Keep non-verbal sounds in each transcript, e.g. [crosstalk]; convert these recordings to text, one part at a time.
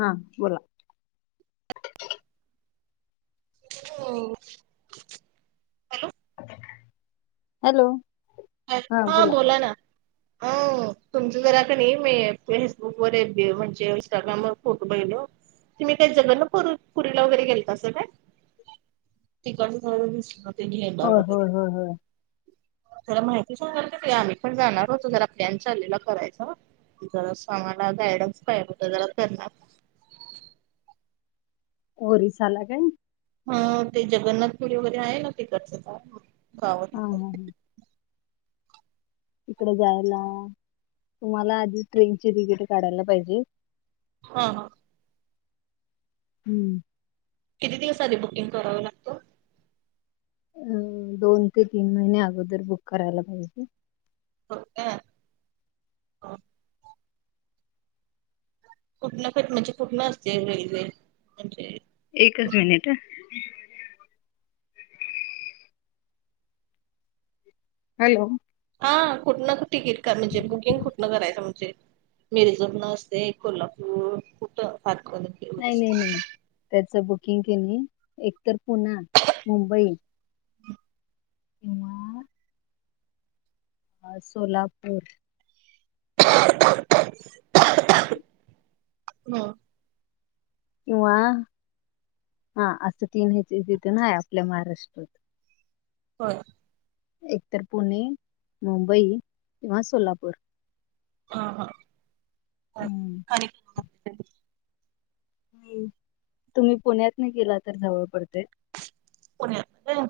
हा, बोला. हो. हॅलो हॅलो हा, बोला ना, हो. तुमचं जरा का नाही, मी फेसबुक वर म्हणजे इंस्टाग्रामवर फोटो बगितलेलो. तुम्ही काय जगन्नपुरीला वगैरे गेलतासा काय? तिकडच तेवढ दिसलं. हो हो हो हो. थोडा माहिती सांगाल का ताई आम्ही पण जाणार होतो जरा प्लॅन चाललेला करायचा. जरा सांगा ना गायडन्स पाहिजे होता जरा त्यांना उडीसाला तेन ह ते जगन्नाथपुरी वगैरे आहे ना तिकडच सगळ हम्म. इकडे जायला तुम्हाला आधी ट्रेनची तिकीट काढायला पाहिजे. हा हा. हम् [unintelligible] किती दिवस आधी बुकिंग कराव लागत? अ दोन ते तीन महिने अगोदर बुक करायला पाहिजे. हो [unintelligible] कुठन क म्हणजे कुठन असते रेल्वे म्हणजे एकच मिनिट हं हॅलो हा कुठनं तिकीट का म्हणजे बुकिंग कुठनं करायचं म्हणजे मिरजतन असतय, एक कोल्हापूर कुठ नाही नाही नाही त्याच बुकिंग कणी एकतर पुन, मुंबई हम [inaudible] किंवा [unintelligible] सोलापूर हम किंवा हा असं तीन ह्याच तिथे ना आहे आपल्या महाराष्ट्रात होय. एकतर पुणे, मुंबई किंवा सोलापूर. हा हा. हम्म [unintelligible] खारीक, खो तुम्ही पुण्यातन गेला तर जवळ पडतय. पुण्यातन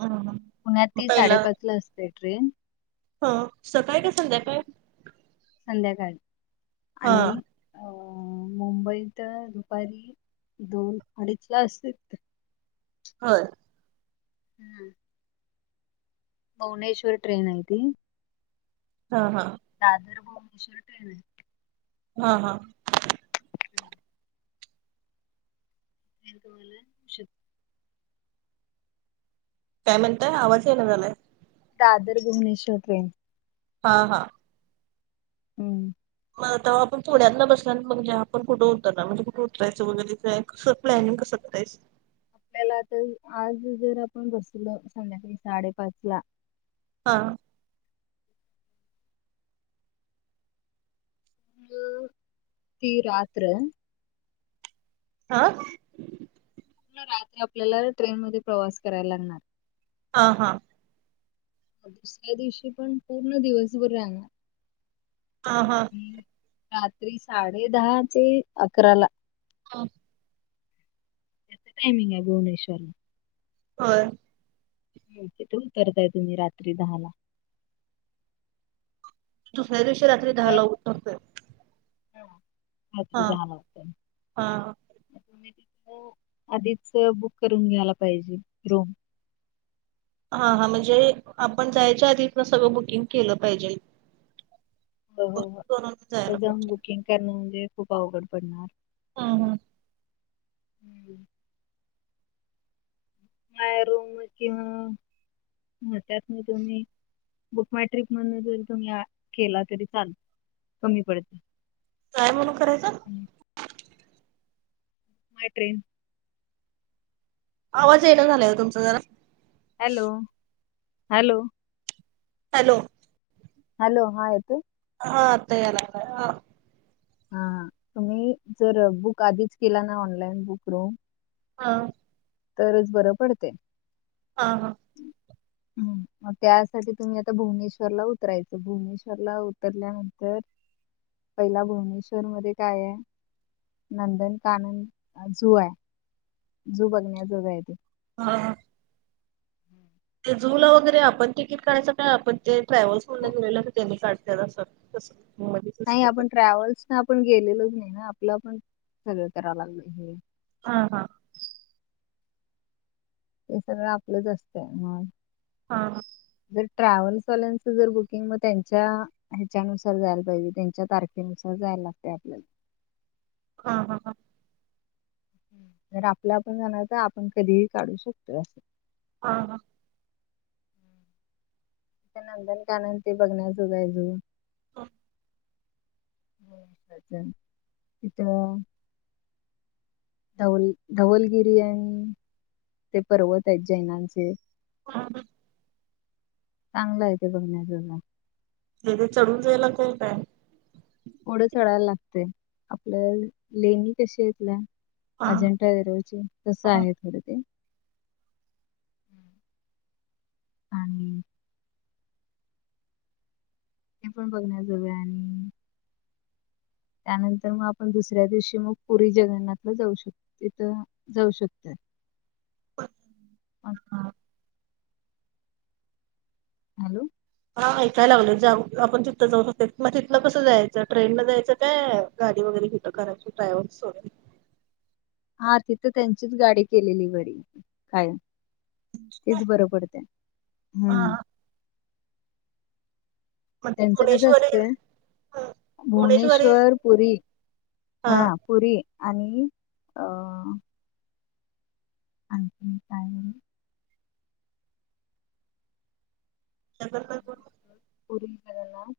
हम्म. पुण्यात मग ती पहिला साडेपाचला असते ट्रेन. हं, सकाळी काय संध्याकाळी? संध्याकाळी.. हा आणि अ.. मुंबईत दुपारी दोन अडीचला असेल, होय,? हम्म, भुवनेश्वरी ट्रेन आहे ती? हा हा, दादर भुवनेश्वर ट्रेन. हा हा.. ट्रेन तुम्हाला शु- काय म्हणताय? आवाज ये ना झालाय, दादर भुवनेश्वर ट्रेन, हां हां. हम्? मग आता आपण थोड्यांना बसल्या म्हणजे आपण कुठं उतर म्हणेुठ उतरयच वगरें आहे [unintelligible] स प्लॅनम कसतायस [inaudible] त्याल्याला तरी आज जर आपण बसलो संध्याकाळी साडेपाच ला, हां, हो.. ती रात्र हा [unintelligible] रात्री आपल्याला ट्रेन मध्ये प्रवास करायला लागणार? हां हां? दुसऱ्या दिवशी पण पूर्ण दिवसभर [inaudible] हा-हा, रात्री साडे दहाचे अकरा ला. ह? टायमिंग आहे भुवनेश्वरला. हो. तिथ उतरताय तुम्ही रात्री दहा ला. दुसऱ्या दिवशी रात्री दहा ला उतरतोय? अ त हा जात हा [inaudible] [unintelligible] आधीच बुक करून घ्यायला पाहिजे रूम हा हा म्हणजे, आपण जायच्या आधीच ना सगळं बुकिंग केल पाहिजे? हो हो हो तर जायला जाऊन पाहिजे [unintelligible] बुकिंग करण म्हणजे, खूप अवघड पडणार. हा हां, हम्म. माय रूम किंवा त्यात म तुम्ही बुक माय ट्रिप म्हण जरी तुम्ही केला तरी, चाल कमी पडते काय म्हणून करायचं [unintelligible] माय मा ट्रेन, आवाज येयला झाला होय तुमचा जरा. हॅलो, हॅलो हॅलो.. हॅलो,.. हा येत ह आता याय लागलाय? हा तुम्ही जर बुक आधीच केला ना ऑनलाईन बुक रूम हा. तरच बरं पडते. हा हा. म त्यासाठी तुम्ही आता भुवनेश्वरला उतरायचं भुवनेश्वरला उतरल्यानंतर पहिला भुवनेश्वर मध्ये काय आहे. नंदन कानन जू आहे जू बघण्याजोग आहेत. हं. ते जूला वगैरे आपण तिकीट काढयचं का आपण ते ट्रॅव्हल्स हो. गेलेलं त्यांनी काढ [unintelligible] नाही आपण ट्रॅव्हल्स ना आपण गेलेलोच नाही ना आपलं आपण सगळं करावं लागलं. हा हा. ते सगळ आपलंच असतं हा. हां हा. ते ट्रॅव्हल्सवाल्यांचं जर बुकिंग म त्यांच्या ह्याच्यानुसार जायला पाहिजे त्यांच्या तारखेनुसार जायला लागते आपल्याला. हा हा हां. जर आपल्या आपण जाणार आपण कधीही काढू शकतो अस हां हां. [unintelligible] ते बघण्या जोग आहे अजून [unintelligible] छ [unintelligible] धवल धवलगिरीय ते पर्वत आहेत जैनांचे हा हा. चांगलं हाय ते बघण्या [unintelligible] तिथे चढून गेला की काय. थोडं चढायला लागतयं आपलं लेनी कशी येतीया. हा अजिंठा वेरूळ ची तसं हा आहे थोड ते ह आणि ते पण बघण्या जोग आहे. त्यानंतर मग आपण दुसऱ्या दिवशी मग पुरी जगन्नाथला जाऊ शको तिथं जाऊ शकतो. हा. हॅलो. हा ऐकाय लागलोय जाऊन आपण तिथं जाऊ शकतोय मग तिथलं कसं जायचं ट्रेनल जायचं काय गाडी वगैरेे हित करायची ड्रायव्हरस [unintelligible] हा तिथं त्यांचीच गाडी केलेली बरी कायम तेच बरं पडतय हा हम्म मग त्यांचं कसं भुवनेश्वरी असतंय भुवनेश्वरी भुवनेश्वर पुुरी हा पुरी आणि अ आणखी काय नाही. त्या [unintelligible] पुरी जगन्नाथ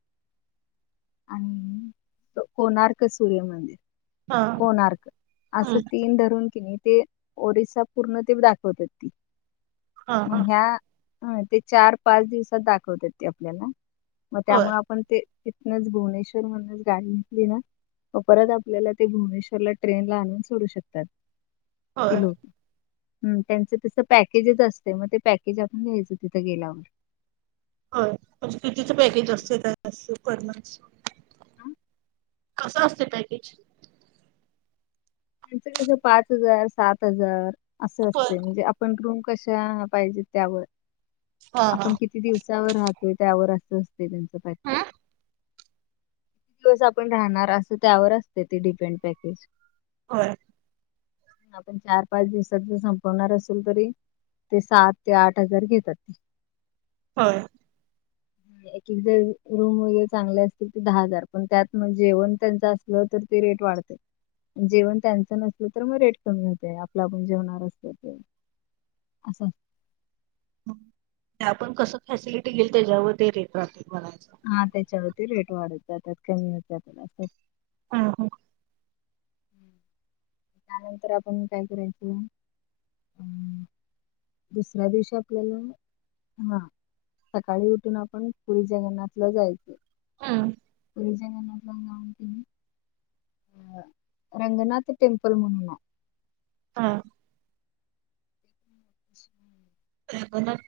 आणि कोणार का सूर्यमंदिर हा कोणार्क असं हम्म तीन धरुण कि नाही ते ओरिसा पूर्ण ते दाखवत्यात ती, हा मग हा ह्या हा ते चार पाच दिवसात दाखवत्यात ती आपल्याला. म होय त्यामुळे आपण ते तिथनच भुवनेश्वर मधनच गाडी घेतली ना म परत आपल्याला ते भुवनेश्वरला ट्रेन ला आणून सोडू शकतात, ती होय लोक हम् त्यांच तसं पॅकेजच असतय मग ते पॅकेज आपण घ्यायचं तिथं गेल्यावर. होय म्हणजे कितीचं पॅकेज हम्म. असतंय? [unintelligible] [inaudible] कसं असतय पॅकेज? त्यांच कस पाच हजार, सात हजार असं होय असतय म्हणजे आप पण रूम कश्या पाहिजेत त्यावर, हा हा आपण कित किती दिवसावर राहतोय त्यावर असं असतय त्यांचं पॅकेज. हम्म किती दिवस आपण राहणार असं त्यावर असतय ते डिपेंड पॅकेज. होय. आपण चार पाच दिवसात जर संपवणार असल तरी ते सात ते आठ हजार घेतात. होय. ऐकेक जर रूम वगैरे चांगले असतील ते दहा हजार, पण त्यात म जेवण त्यांचा असलं तर ते रेट वाढते. जेवण त्यांचं नसल तर मग रेट कमी होतय, आपलं आपण जेवणार असल तर. असं ते आपण कसं फॅसिलिटी घेईल त्याच्यावर ते रेट राहतील म्हनायचं. हा त्याच्यावरती रेट वाढत जातात, कमी होत जात. हम्म हम्म. त्यानंतर आपण काय करायचं अं [inaudible] दुसऱ्या दिवशी आपल्याला हा सकाळी उठून आपण कुळी जगन्नाथला जायचं. हां. कुळी जगनाथला जाऊन कणी अ रंगनाथ टेम्पल म्हणून हाय हा.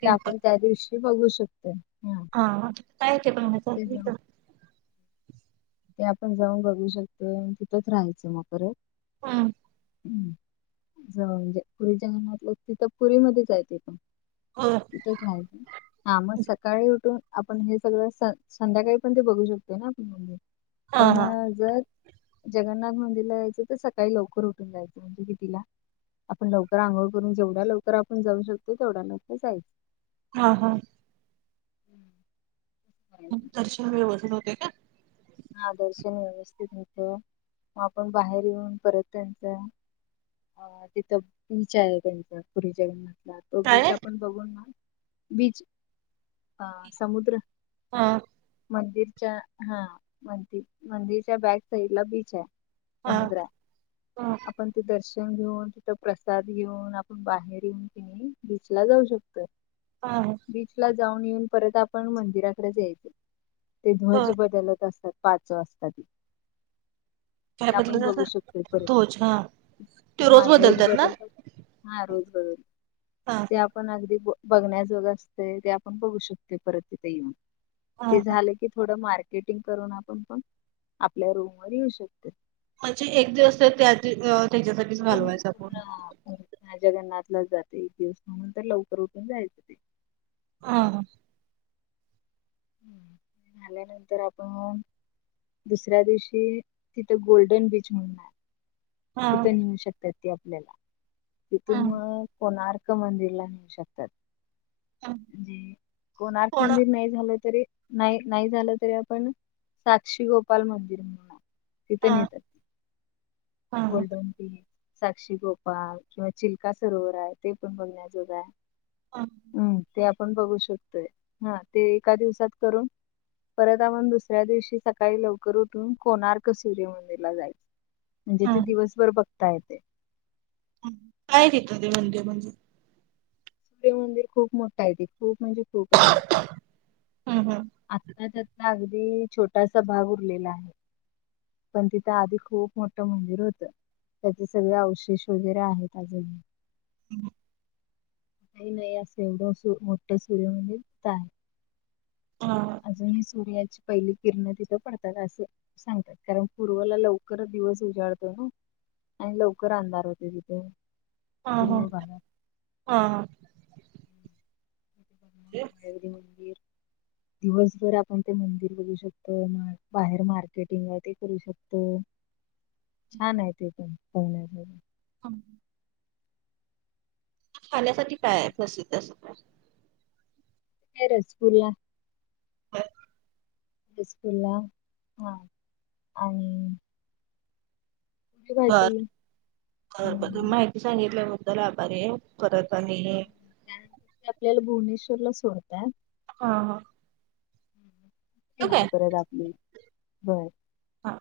ते आपण त्या दिवशी बघू शकतोय. हा काय जाऊ बनवायचं [unintelligible] ते आपण जाऊन बघू शकते तिथंच राहायचं मग परत हम्म. हम्म जाऊंदे म्हणजे पुरी जंगणाथलं तिथ पुरी मध्ये आहे ते पण. होय. तिथेच हाय हा मग सकाळी उठून आपण हे सगळं संध्याकाळी पण ते बघू शकतोय ना आपण मंदिर. हा पण हा जर जगन्नाथ मंदिरला जायचं तर सकाळी लवकर उठून जायचं, म्हणजे कितीला? आपण लवकर आंघोळ करून जेवढ्या लवकर आपण जाऊ शकतोय तेवढ्या लवकर जायच. हा हा. मुख करायचं. दर्शन व्यवस्थित होते काय? हा दर्शन व्यवस्थित होत, म आपण बाहेर येऊन परत त्यांच अ तिथं बीच आहे त्यांच पुरीच्यागना तो काय बीच आपण बघून ना. बीच आ समुद्र. हा. मंदिरच्या हा. मंदि- मंदिरच्या बॅक साइडला, बीचाय. हा समुद्राय. हा आपण ते दर्शन घेऊन, तिथं प्रसाद घेऊन, आपण बाहेर येऊन, ति आणि बीच ला जाऊ शकतोय. हा. बीच ला जाऊन येऊन परत आपण मंदिराकडेच यायचं. ते ध्वज हो बदलत असत पाच वासता ती. काय ते आपण बदलत बघू असं शकतोय परत. तोच हा ते रोज हा ध्वज बदलतात ना बदलत हा, रोज बदल हा. ते हा आपण अगदी ब बघण्याजोगं असतंय. ते आपण बघू शकतोय, परत तिथं येऊन. हा ते हा झालं की, थोडं मार्केटिंग करून आपण पण आपल्या रूमवर येऊ शक- म्हणजे एक दिवस तर त्या ती अ त्याच्यासाठी पूर्ण- पूर्ण, जगन्नाथला जाते एक दिवस. म्हणून तर लवकर उठून जायचं ते. हा, हा. हम्म. झाल्यानंतर आपण दुसऱ्या दिवशी, तिथं गोल्डन बीच म्हणून हाय. हा तिथं नेऊ शकतात ते आपल्याला. हा तिथून मग कोणार्क मंदिर ला नेऊ शकतात. हा जी, कोणार्क कोण मंदिर नाही झालं तरी, नाही नाही झालं, तरी आपण साक्षी गोपाल मंदिर म्हणून आ तिथं हा नेतात. हा गोल्डन ते साक्षी गोपाल, किंवा चिलका सरोवर हाय. ते पण बघण्याजोगाय. हा हम्म, ते आपण बघू शकतोय. हा, ते एका दिवसात करून परत आपण दुसऱ्या दिवशी सकाळी लवकर उठून कोणार्क सूर्य मंदिरला जाय म्हणजे हा ते दिवसभर बघता येते. हम्म, हम्म. काय आहे तिथं ते मंदिर म्हणजे? ते मंदिर खूप मोठाय. ते खूप म्हणजे खूपच मोठाय. ह ह आत् अन् त्यातला अगदी, छोटासा भाग उरलेला आहे. पण तिथं आधी खूप मोठं मंदिर होतं. त्याचे सगळे अवशेष वगैरे आहेत अजून. हम्. काई नाई असं, एवढं असं मोठ सूर्य मंदिर त आहे हा. अजूनही सूर्याची पहिली किरण तिथं पडतात, असे सांगतात. कारण पूर्वला लवकर दिवस उजाडतो ना. आणि लवकर अंधार होते तिथे. हा, हा. पूर्व भागात. हा. [unintelligible] मंदिर. दिवसभर आपण ते मंदिर बघू शकतो. बाहेर मार्केटिंग आहे ते करू शक तो. छान आहे ते पण, पाहण्यासाठी. हा. खाण्यासाठी काय आहे, प्रसिद्ध असं? काय रसगुल्ला? काय? बिस्कूलला हा आणि पुरी बर भाजी बर बर हम्म. माहिती सांगितल्याबद्दल आभारी आहे. परत आनी त्यानंतर आपल्याला भुवनेश्वरला सोडत्यात. हा हा. हे ठेवू नाही काय? परत आपली. बर. हा.